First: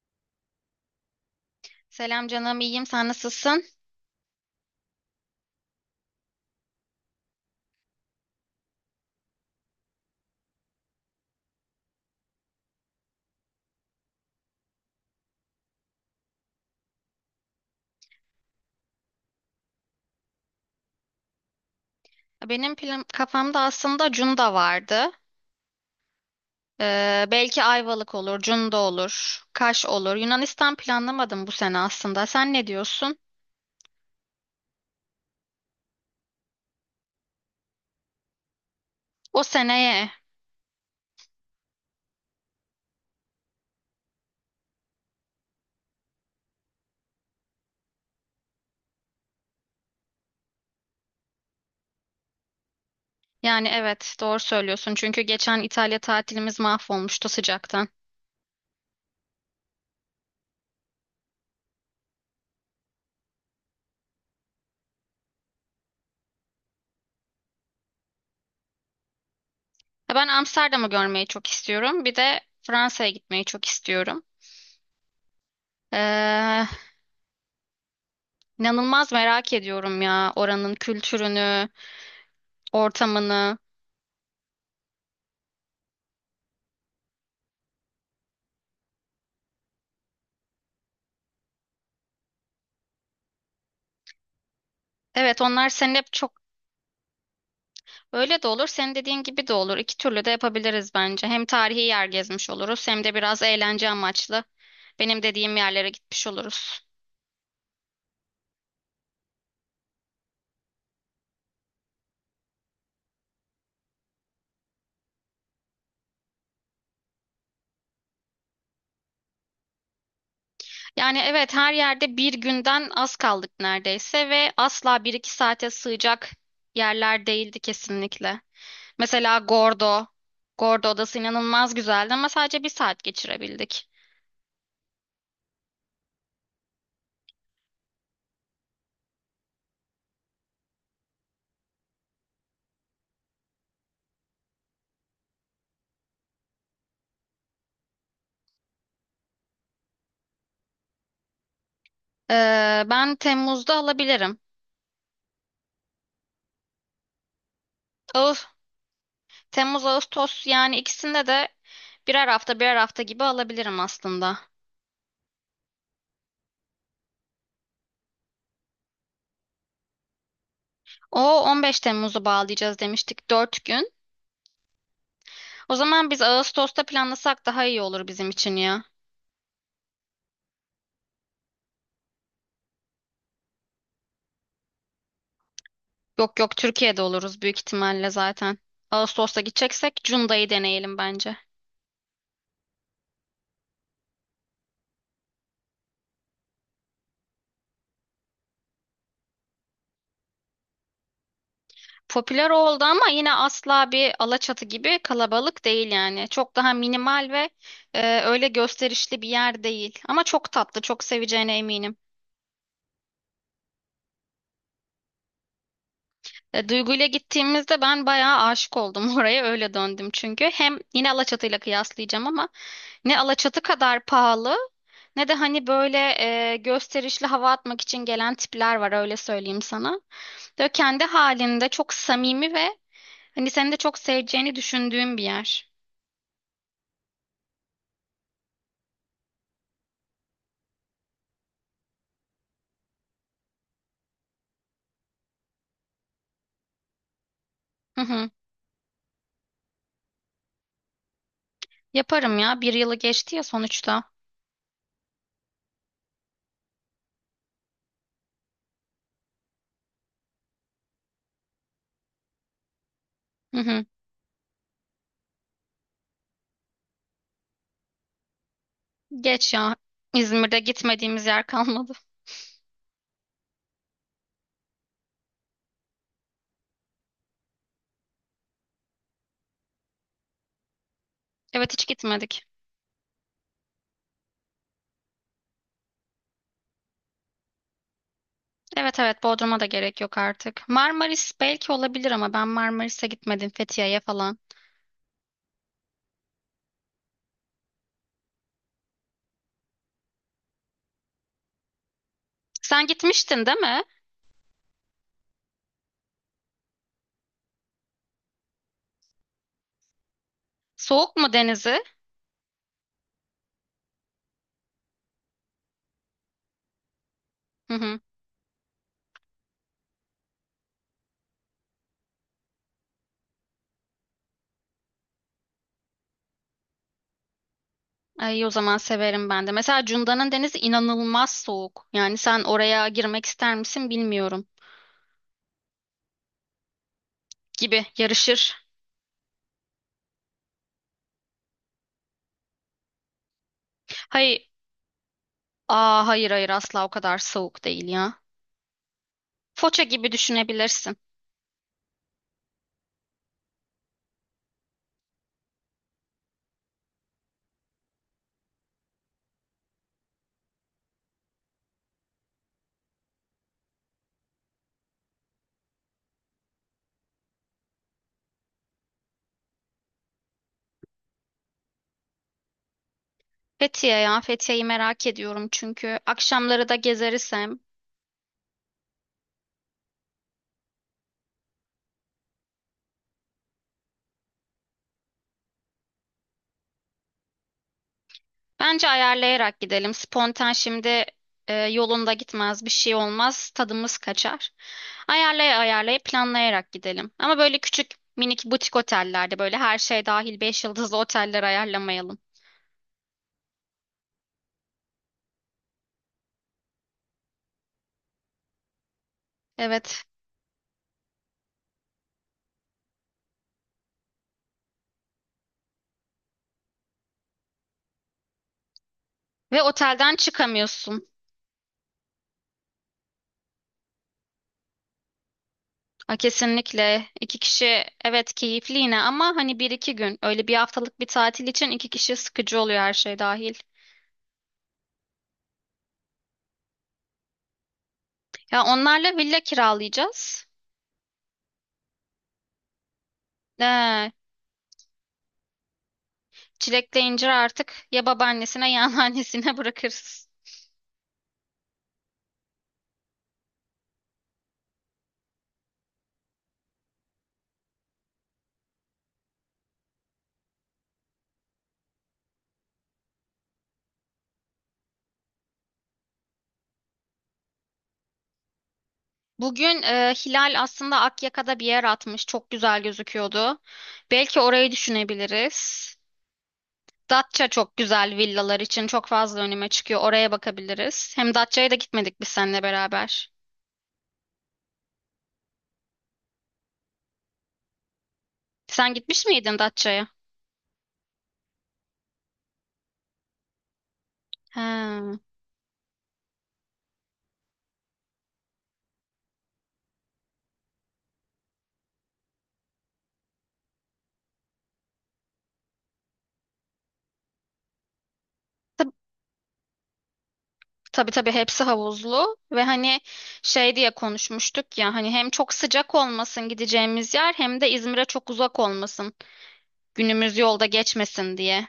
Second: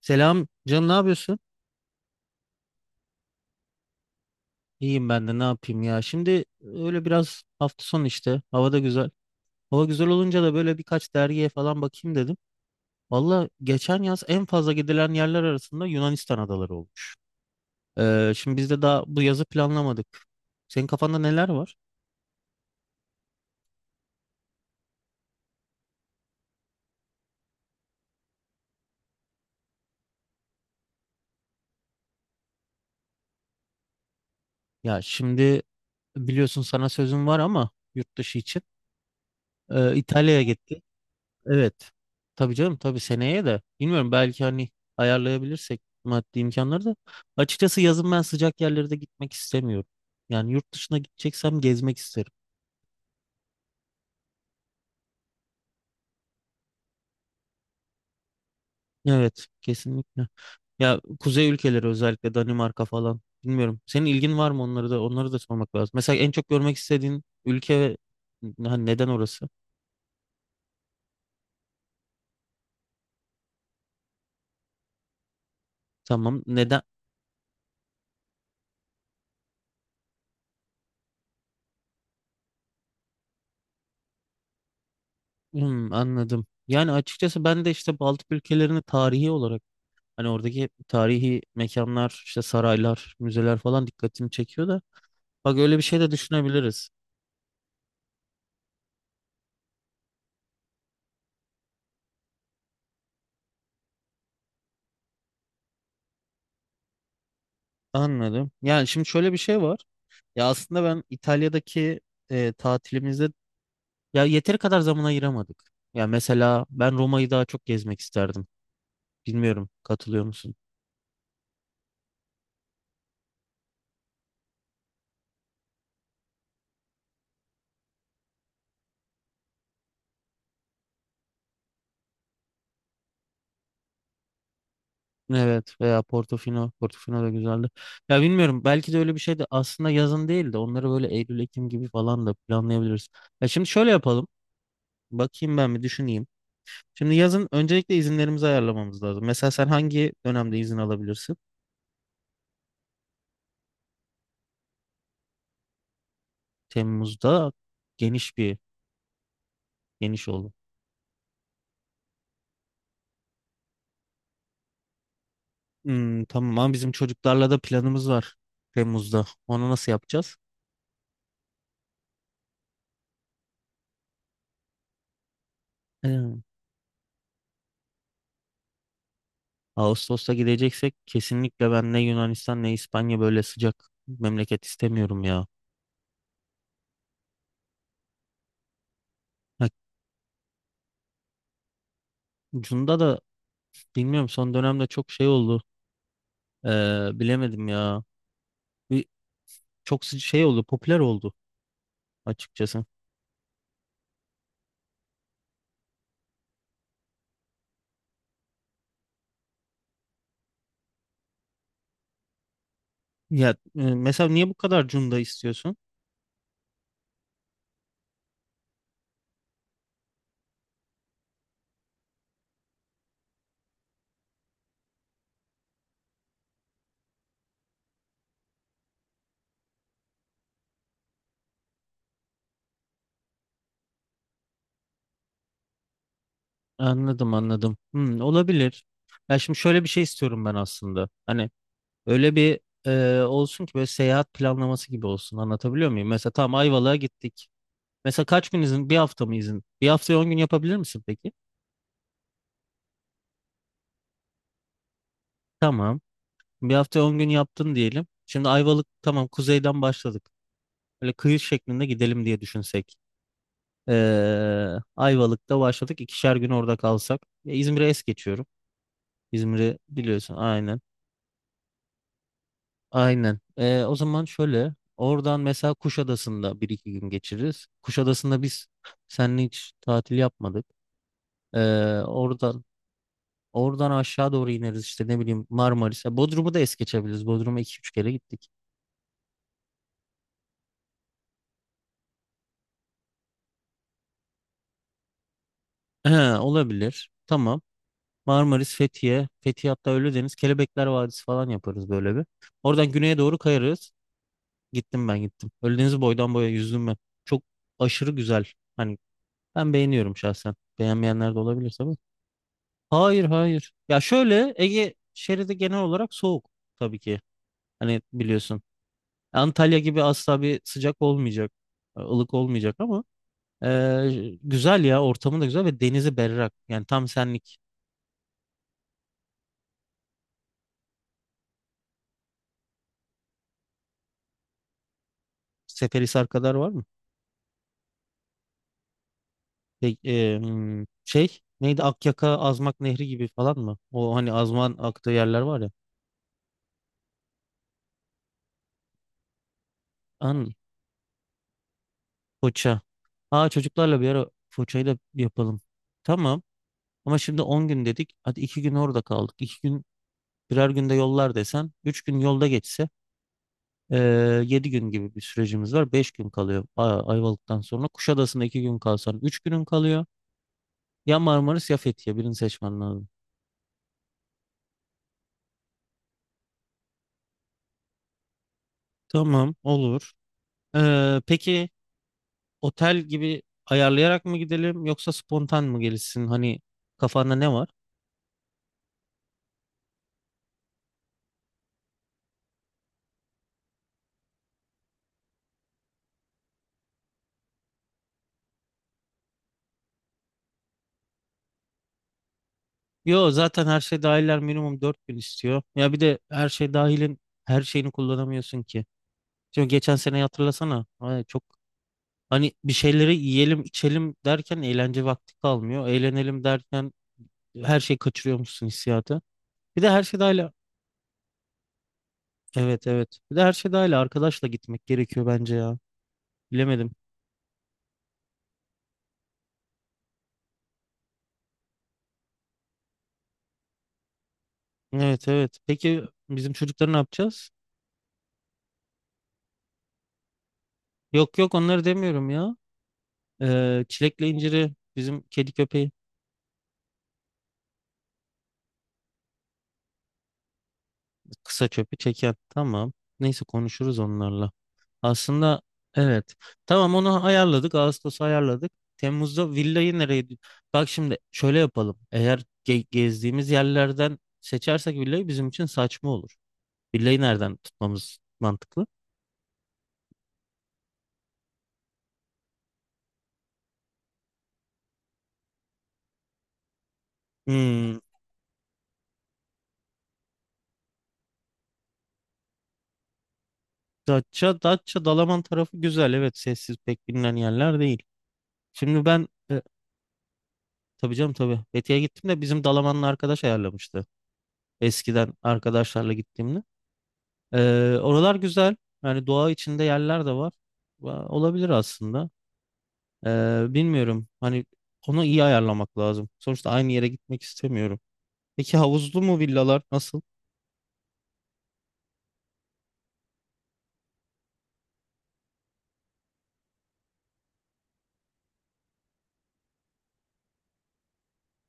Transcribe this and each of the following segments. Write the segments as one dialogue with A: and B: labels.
A: Selam canım, ne yapıyorsun?
B: Selam canım, iyiyim. Sen nasılsın?
A: İyiyim, ben de ne yapayım ya. Şimdi öyle biraz hafta sonu işte. Hava da güzel. Hava güzel olunca da böyle birkaç dergiye falan bakayım dedim. Valla geçen yaz en fazla gidilen yerler arasında Yunanistan adaları olmuş. Şimdi biz de daha bu yazı planlamadık. Senin kafanda neler var?
B: Benim plan kafamda aslında Cunda vardı. Belki Ayvalık olur, Cunda olur, Kaş olur. Yunanistan planlamadım bu sene aslında. Sen ne diyorsun?
A: Ya şimdi biliyorsun sana sözüm var ama yurt dışı için.
B: O seneye.
A: İtalya'ya gittik. Evet. Tabii canım tabii seneye de bilmiyorum belki hani ayarlayabilirsek maddi imkanları da. Açıkçası yazın ben sıcak yerlere de gitmek istemiyorum. Yani yurt dışına gideceksem gezmek isterim.
B: Yani evet, doğru söylüyorsun. Çünkü geçen İtalya tatilimiz mahvolmuştu sıcaktan.
A: Evet, kesinlikle. Ya kuzey ülkeleri özellikle Danimarka falan bilmiyorum. Senin ilgin var mı onları da onları da sormak lazım. Mesela en çok görmek istediğin ülke ve hani neden orası?
B: Ya ben Amsterdam'ı görmeyi çok istiyorum. Bir de Fransa'ya gitmeyi çok istiyorum.
A: Tamam,
B: Ee,
A: neden?
B: inanılmaz merak ediyorum ya oranın kültürünü, ortamını.
A: Hmm, anladım. Yani açıkçası ben de işte Baltık ülkelerini tarihi olarak hani oradaki tarihi mekanlar, işte saraylar, müzeler falan dikkatimi çekiyor da.
B: Evet,
A: Bak
B: onlar
A: öyle bir
B: senin
A: şey de
B: hep çok.
A: düşünebiliriz.
B: Öyle de olur, senin dediğin gibi de olur. İki türlü de yapabiliriz bence. Hem tarihi yer gezmiş oluruz, hem de biraz eğlence amaçlı benim dediğim yerlere gitmiş oluruz.
A: Anladım. Yani şimdi şöyle bir şey var. Ya aslında ben İtalya'daki tatilimizde ya yeteri kadar zaman ayıramadık. Ya mesela ben Roma'yı daha çok gezmek isterdim. Bilmiyorum, katılıyor musun?
B: Yani evet, her yerde bir günden az kaldık neredeyse ve asla bir iki saate sığacak yerler değildi kesinlikle. Mesela Gordo. Gordo Adası inanılmaz güzeldi ama sadece bir saat geçirebildik.
A: Evet, veya Portofino. Portofino da güzeldi. Ya bilmiyorum belki de öyle bir şey de aslında yazın değil de onları böyle Eylül-Ekim gibi falan da planlayabiliriz. Ya şimdi şöyle yapalım. Bakayım ben bir düşüneyim. Şimdi yazın öncelikle izinlerimizi ayarlamamız lazım. Mesela sen hangi dönemde izin alabilirsin?
B: Ben Temmuz'da alabilirim.
A: Temmuz'da geniş
B: Ağustos,
A: bir
B: Temmuz,
A: geniş
B: Ağustos
A: oldu.
B: yani ikisinde de birer hafta birer hafta gibi alabilirim aslında.
A: Hmm, tamam ama bizim çocuklarla da planımız var Temmuz'da. Onu nasıl yapacağız?
B: O 15 Temmuz'u bağlayacağız demiştik 4 gün. O zaman biz
A: Ee,
B: Ağustos'ta planlasak daha iyi olur bizim için ya.
A: Ağustos'ta gideceksek kesinlikle ben ne Yunanistan ne İspanya böyle sıcak memleket istemiyorum ya.
B: Yok yok, Türkiye'de oluruz büyük ihtimalle zaten. Ağustos'ta
A: Ha,
B: gideceksek Cunda'yı deneyelim bence.
A: Cunda da bilmiyorum son dönemde çok şey oldu. Bilemedim ya. Bir, çok şey oldu, popüler oldu
B: Popüler oldu
A: açıkçası.
B: ama yine asla bir Alaçatı gibi kalabalık değil yani. Çok daha minimal ve öyle gösterişli bir yer değil. Ama çok tatlı, çok seveceğine eminim.
A: Ya mesela niye bu kadar Cunda istiyorsun?
B: Duygu'yla gittiğimizde ben bayağı aşık oldum oraya öyle döndüm çünkü. Hem yine Alaçatı'yla kıyaslayacağım ama ne Alaçatı kadar pahalı ne de hani böyle gösterişli hava atmak için gelen tipler var, öyle söyleyeyim sana. Böyle kendi halinde çok samimi ve hani seni de çok seveceğini düşündüğüm bir yer.
A: Anladım anladım. Hmm, olabilir. Ya şimdi şöyle bir şey istiyorum ben aslında. Hani öyle bir olsun ki böyle seyahat planlaması gibi olsun. Anlatabiliyor muyum? Mesela tamam Ayvalık'a gittik.
B: Hı
A: Mesela
B: hı.
A: kaç gün izin? Bir hafta mı izin? Bir haftaya 10 gün yapabilir misin peki?
B: Yaparım ya, bir yılı geçti ya sonuçta.
A: Tamam. Bir hafta 10 gün yaptın diyelim. Şimdi Ayvalık tamam kuzeyden başladık. Böyle kıyı şeklinde gidelim diye düşünsek.
B: Hı hı.
A: Ayvalık'ta başladık. İkişer gün orada kalsak. Ya İzmir'e es geçiyorum.
B: Geç ya.
A: İzmir'i biliyorsun
B: İzmir'de
A: aynen.
B: gitmediğimiz yer kalmadı.
A: Aynen. O zaman şöyle oradan mesela Kuşadası'nda bir iki gün geçiririz. Kuşadası'nda biz seninle hiç tatil yapmadık. Ee,
B: Evet, hiç gitmedik.
A: oradan oradan aşağı doğru ineriz işte ne bileyim Marmaris'e. Bodrum'u da es geçebiliriz. Bodrum'a iki üç kere gittik.
B: Evet evet, Bodrum'a da gerek yok artık. Marmaris belki olabilir ama ben Marmaris'e gitmedim, Fethiye'ye falan.
A: Olabilir. Tamam. Marmaris, Fethiye, Fethiye hatta Ölüdeniz, Kelebekler Vadisi falan yaparız böyle bir.
B: Sen
A: Oradan güneye doğru
B: gitmiştin değil mi?
A: kayarız. Gittim ben gittim. Ölüdeniz'i boydan boya yüzdüm ben. Çok aşırı güzel. Hani ben beğeniyorum şahsen.
B: Soğuk mu
A: Beğenmeyenler de olabilir
B: denizi?
A: tabii. Hayır, hayır. Ya şöyle Ege şeridi genel olarak soğuk tabii ki.
B: Hı hı.
A: Hani biliyorsun. Antalya gibi asla bir sıcak olmayacak. Ilık olmayacak ama güzel ya, ortamı da güzel ve denizi berrak. Yani tam senlik.
B: Ay, iyi o zaman, severim ben de. Mesela Cunda'nın denizi inanılmaz soğuk. Yani sen oraya girmek ister misin bilmiyorum.
A: Seferihisar kadar var mı?
B: Gibi yarışır.
A: Hmm, şey neydi, Akyaka Azmak Nehri gibi falan mı? O hani
B: Hayır,
A: Azman aktığı yerler var ya.
B: hayır hayır, asla o kadar soğuk değil ya. Foça gibi
A: An
B: düşünebilirsin.
A: Foça. Aa, çocuklarla bir ara Foça'yı da yapalım. Tamam. Ama şimdi 10 gün dedik. Hadi 2 gün orada kaldık. İki gün Birer günde yollar desem 3 gün yolda geçse 7 gün gibi bir sürecimiz var. 5 gün kalıyor Ayvalık'tan sonra. Kuşadası'nda 2 gün kalsan 3 günün kalıyor. Ya Marmaris ya Fethiye birini seçmen lazım.
B: Fethiye, ya Fethiye'yi merak ediyorum çünkü akşamları da gezeriz hem.
A: Tamam, olur. Peki otel gibi ayarlayarak mı gidelim yoksa spontan mı gelişsin? Hani kafanda ne var?
B: Bence ayarlayarak gidelim. Spontan şimdi yolunda gitmez, bir şey olmaz, tadımız kaçar. Ayarlaya ayarlaya, planlayarak gidelim. Ama böyle küçük minik butik otellerde, böyle her şey dahil 5 yıldızlı oteller ayarlamayalım.
A: Yo, zaten her şey dahiller minimum 4 gün istiyor. Ya bir de her şey dahilin her şeyini kullanamıyorsun ki. Şimdi geçen
B: Evet.
A: sene hatırlasana. Ay, çok. Hani bir şeyleri yiyelim, içelim derken eğlence vakti kalmıyor. Eğlenelim derken her şeyi kaçırıyormuşsun hissiyatı.
B: Ve
A: Bir de her
B: otelden
A: şey dahil,
B: çıkamıyorsun.
A: evet, evet. Bir de her şey dahil arkadaşla gitmek gerekiyor bence ya.
B: A,
A: Bilemedim.
B: kesinlikle iki kişi evet keyifli yine ama hani bir iki gün, öyle bir haftalık bir tatil için iki kişi sıkıcı oluyor her şey dahil.
A: Evet, evet. Peki bizim çocukları ne yapacağız?
B: Ya onlarla villa kiralayacağız.
A: Yok, yok, onları demiyorum ya.
B: Ee,
A: Çilekle inciri bizim kedi köpeği
B: Çilekle incir artık ya babaannesine ya anneannesine bırakırız.
A: kısa çöpü çeken. Tamam. Neyse konuşuruz onlarla. Aslında evet. Tamam, onu ayarladık. Ağustos'u ayarladık. Temmuz'da villayı nereye? Bak şimdi şöyle yapalım. Eğer gezdiğimiz yerlerden seçersek villayı bizim için saçma olur. Villayı nereden tutmamız mantıklı?
B: Bugün Hilal aslında Akyaka'da bir yer atmış. Çok güzel gözüküyordu. Belki orayı düşünebiliriz. Datça çok
A: Hmm,
B: güzel, villalar için çok fazla önüme çıkıyor. Oraya bakabiliriz. Hem Datça'ya da gitmedik biz seninle beraber.
A: Datça, Datça, Dalaman tarafı güzel. Evet, sessiz pek bilinen yerler değil.
B: Sen
A: Şimdi
B: gitmiş
A: ben
B: miydin Datça'ya?
A: tabii canım tabii. Fethiye'ye gittim de bizim Dalaman'la arkadaş ayarlamıştı.
B: He.
A: Eskiden arkadaşlarla gittiğimde. Oralar güzel. Yani doğa içinde yerler de var. Olabilir aslında. Bilmiyorum. Hani onu iyi ayarlamak lazım. Sonuçta aynı yere gitmek istemiyorum. Peki
B: Tab-
A: havuzlu mu, villalar nasıl?
B: Tabii tabii, hepsi havuzlu ve hani şey diye konuşmuştuk ya, hani hem çok sıcak olmasın gideceğimiz yer, hem de İzmir'e çok uzak olmasın. Günümüz yolda geçmesin diye.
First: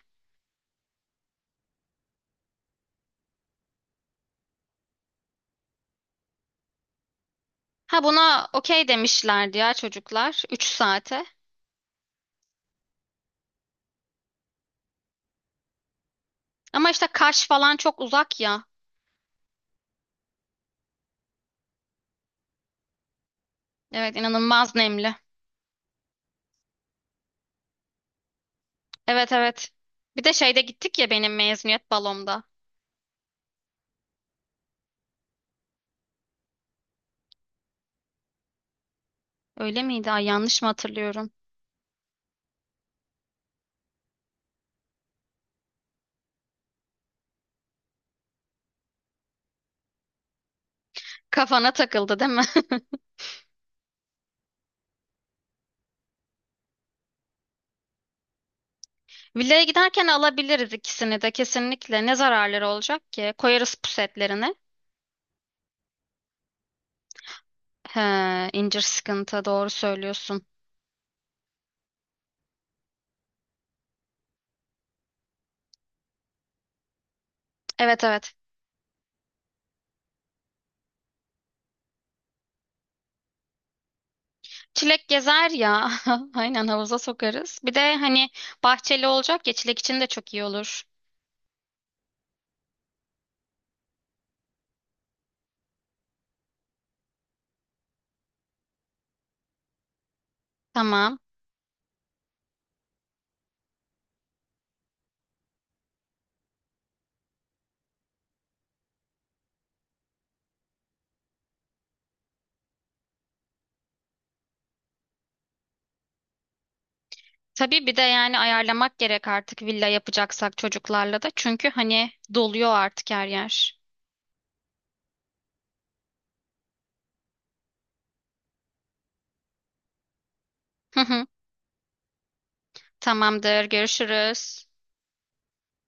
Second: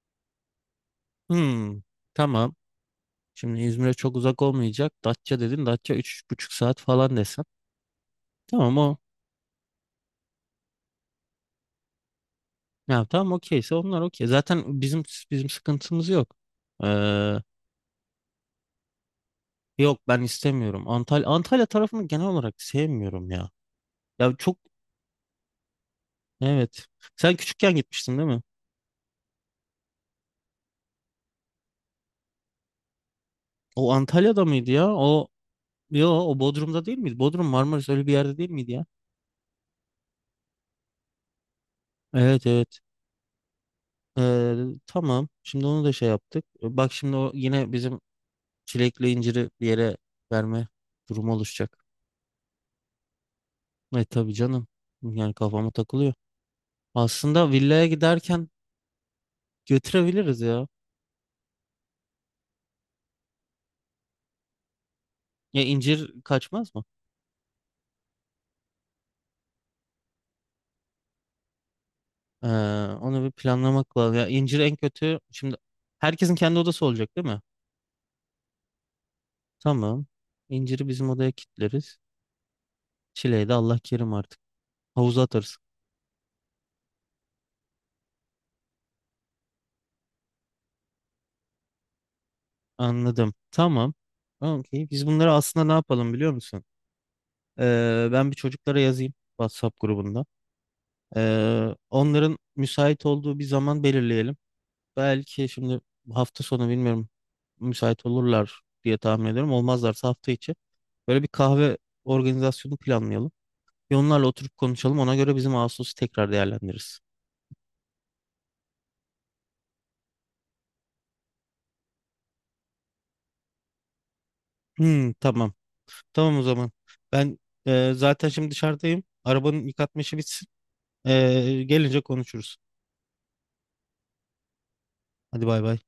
A: Hmm, tamam. Şimdi İzmir'e çok uzak olmayacak. Datça dedin. Datça 3,5 saat falan desem.
B: Ha, buna
A: Tamam,
B: okey
A: o.
B: demişlerdi ya çocuklar. 3 saate.
A: Ya tamam, okeyse onlar okey. Zaten bizim sıkıntımız yok.
B: Ama işte
A: Ee,
B: Kaş falan çok uzak ya.
A: Yok, ben istemiyorum. Antalya, Antalya tarafını genel olarak sevmiyorum ya.
B: Evet,
A: Ya çok.
B: inanılmaz nemli.
A: Evet. Sen küçükken gitmiştin değil mi?
B: Evet evet. Bir de şeyde gittik ya, benim mezuniyet balomda.
A: O Antalya'da mıydı ya? O, yo, o Bodrum'da değil miydi? Bodrum Marmaris öyle bir yerde değil miydi ya?
B: Öyle miydi? Ay, yanlış mı hatırlıyorum?
A: Evet, evet. Ee, tamam. Şimdi onu da şey yaptık. Bak şimdi o yine bizim çilekli inciri bir yere verme durumu
B: Kafana
A: oluşacak.
B: takıldı değil mi?
A: E, tabii canım. Yani kafama takılıyor. Aslında villaya giderken
B: Villaya giderken
A: götürebiliriz ya.
B: alabiliriz ikisini de kesinlikle. Ne zararları olacak ki? Koyarız pusetlerini.
A: Ya incir kaçmaz mı?
B: He, incir sıkıntı, doğru söylüyorsun.
A: Ee, Onu bir planlamak lazım. Ya incir en kötü, şimdi herkesin kendi odası olacak değil mi?
B: Evet evet.
A: Tamam. İnciri bizim odaya kilitleriz. Çileği de Allah kerim artık.
B: Çilek
A: Havuza
B: gezer
A: atarız.
B: ya. Aynen, havuza sokarız. Bir de hani bahçeli olacak ya, çilek için de çok iyi olur.
A: Anladım. Tamam. Okey. Biz bunları aslında ne yapalım biliyor musun? Ben bir çocuklara yazayım WhatsApp grubunda.
B: Tamam.
A: Onların müsait olduğu bir zaman belirleyelim. Belki şimdi hafta sonu bilmiyorum, müsait olurlar diye tahmin ediyorum. Olmazlarsa hafta içi böyle bir kahve organizasyonu planlayalım. Ve onlarla oturup konuşalım. Ona göre bizim Ağustos'u tekrar değerlendiririz.
B: Tabii bir de yani ayarlamak gerek artık, villa yapacaksak çocuklarla da. Çünkü hani doluyor artık her yer.
A: Hmm, tamam. Tamam, o zaman. Ben zaten şimdi dışarıdayım. Arabanın yıkatma işi bitsin. E, gelince konuşuruz.
B: Tamamdır. Görüşürüz.
A: Hadi bay bay.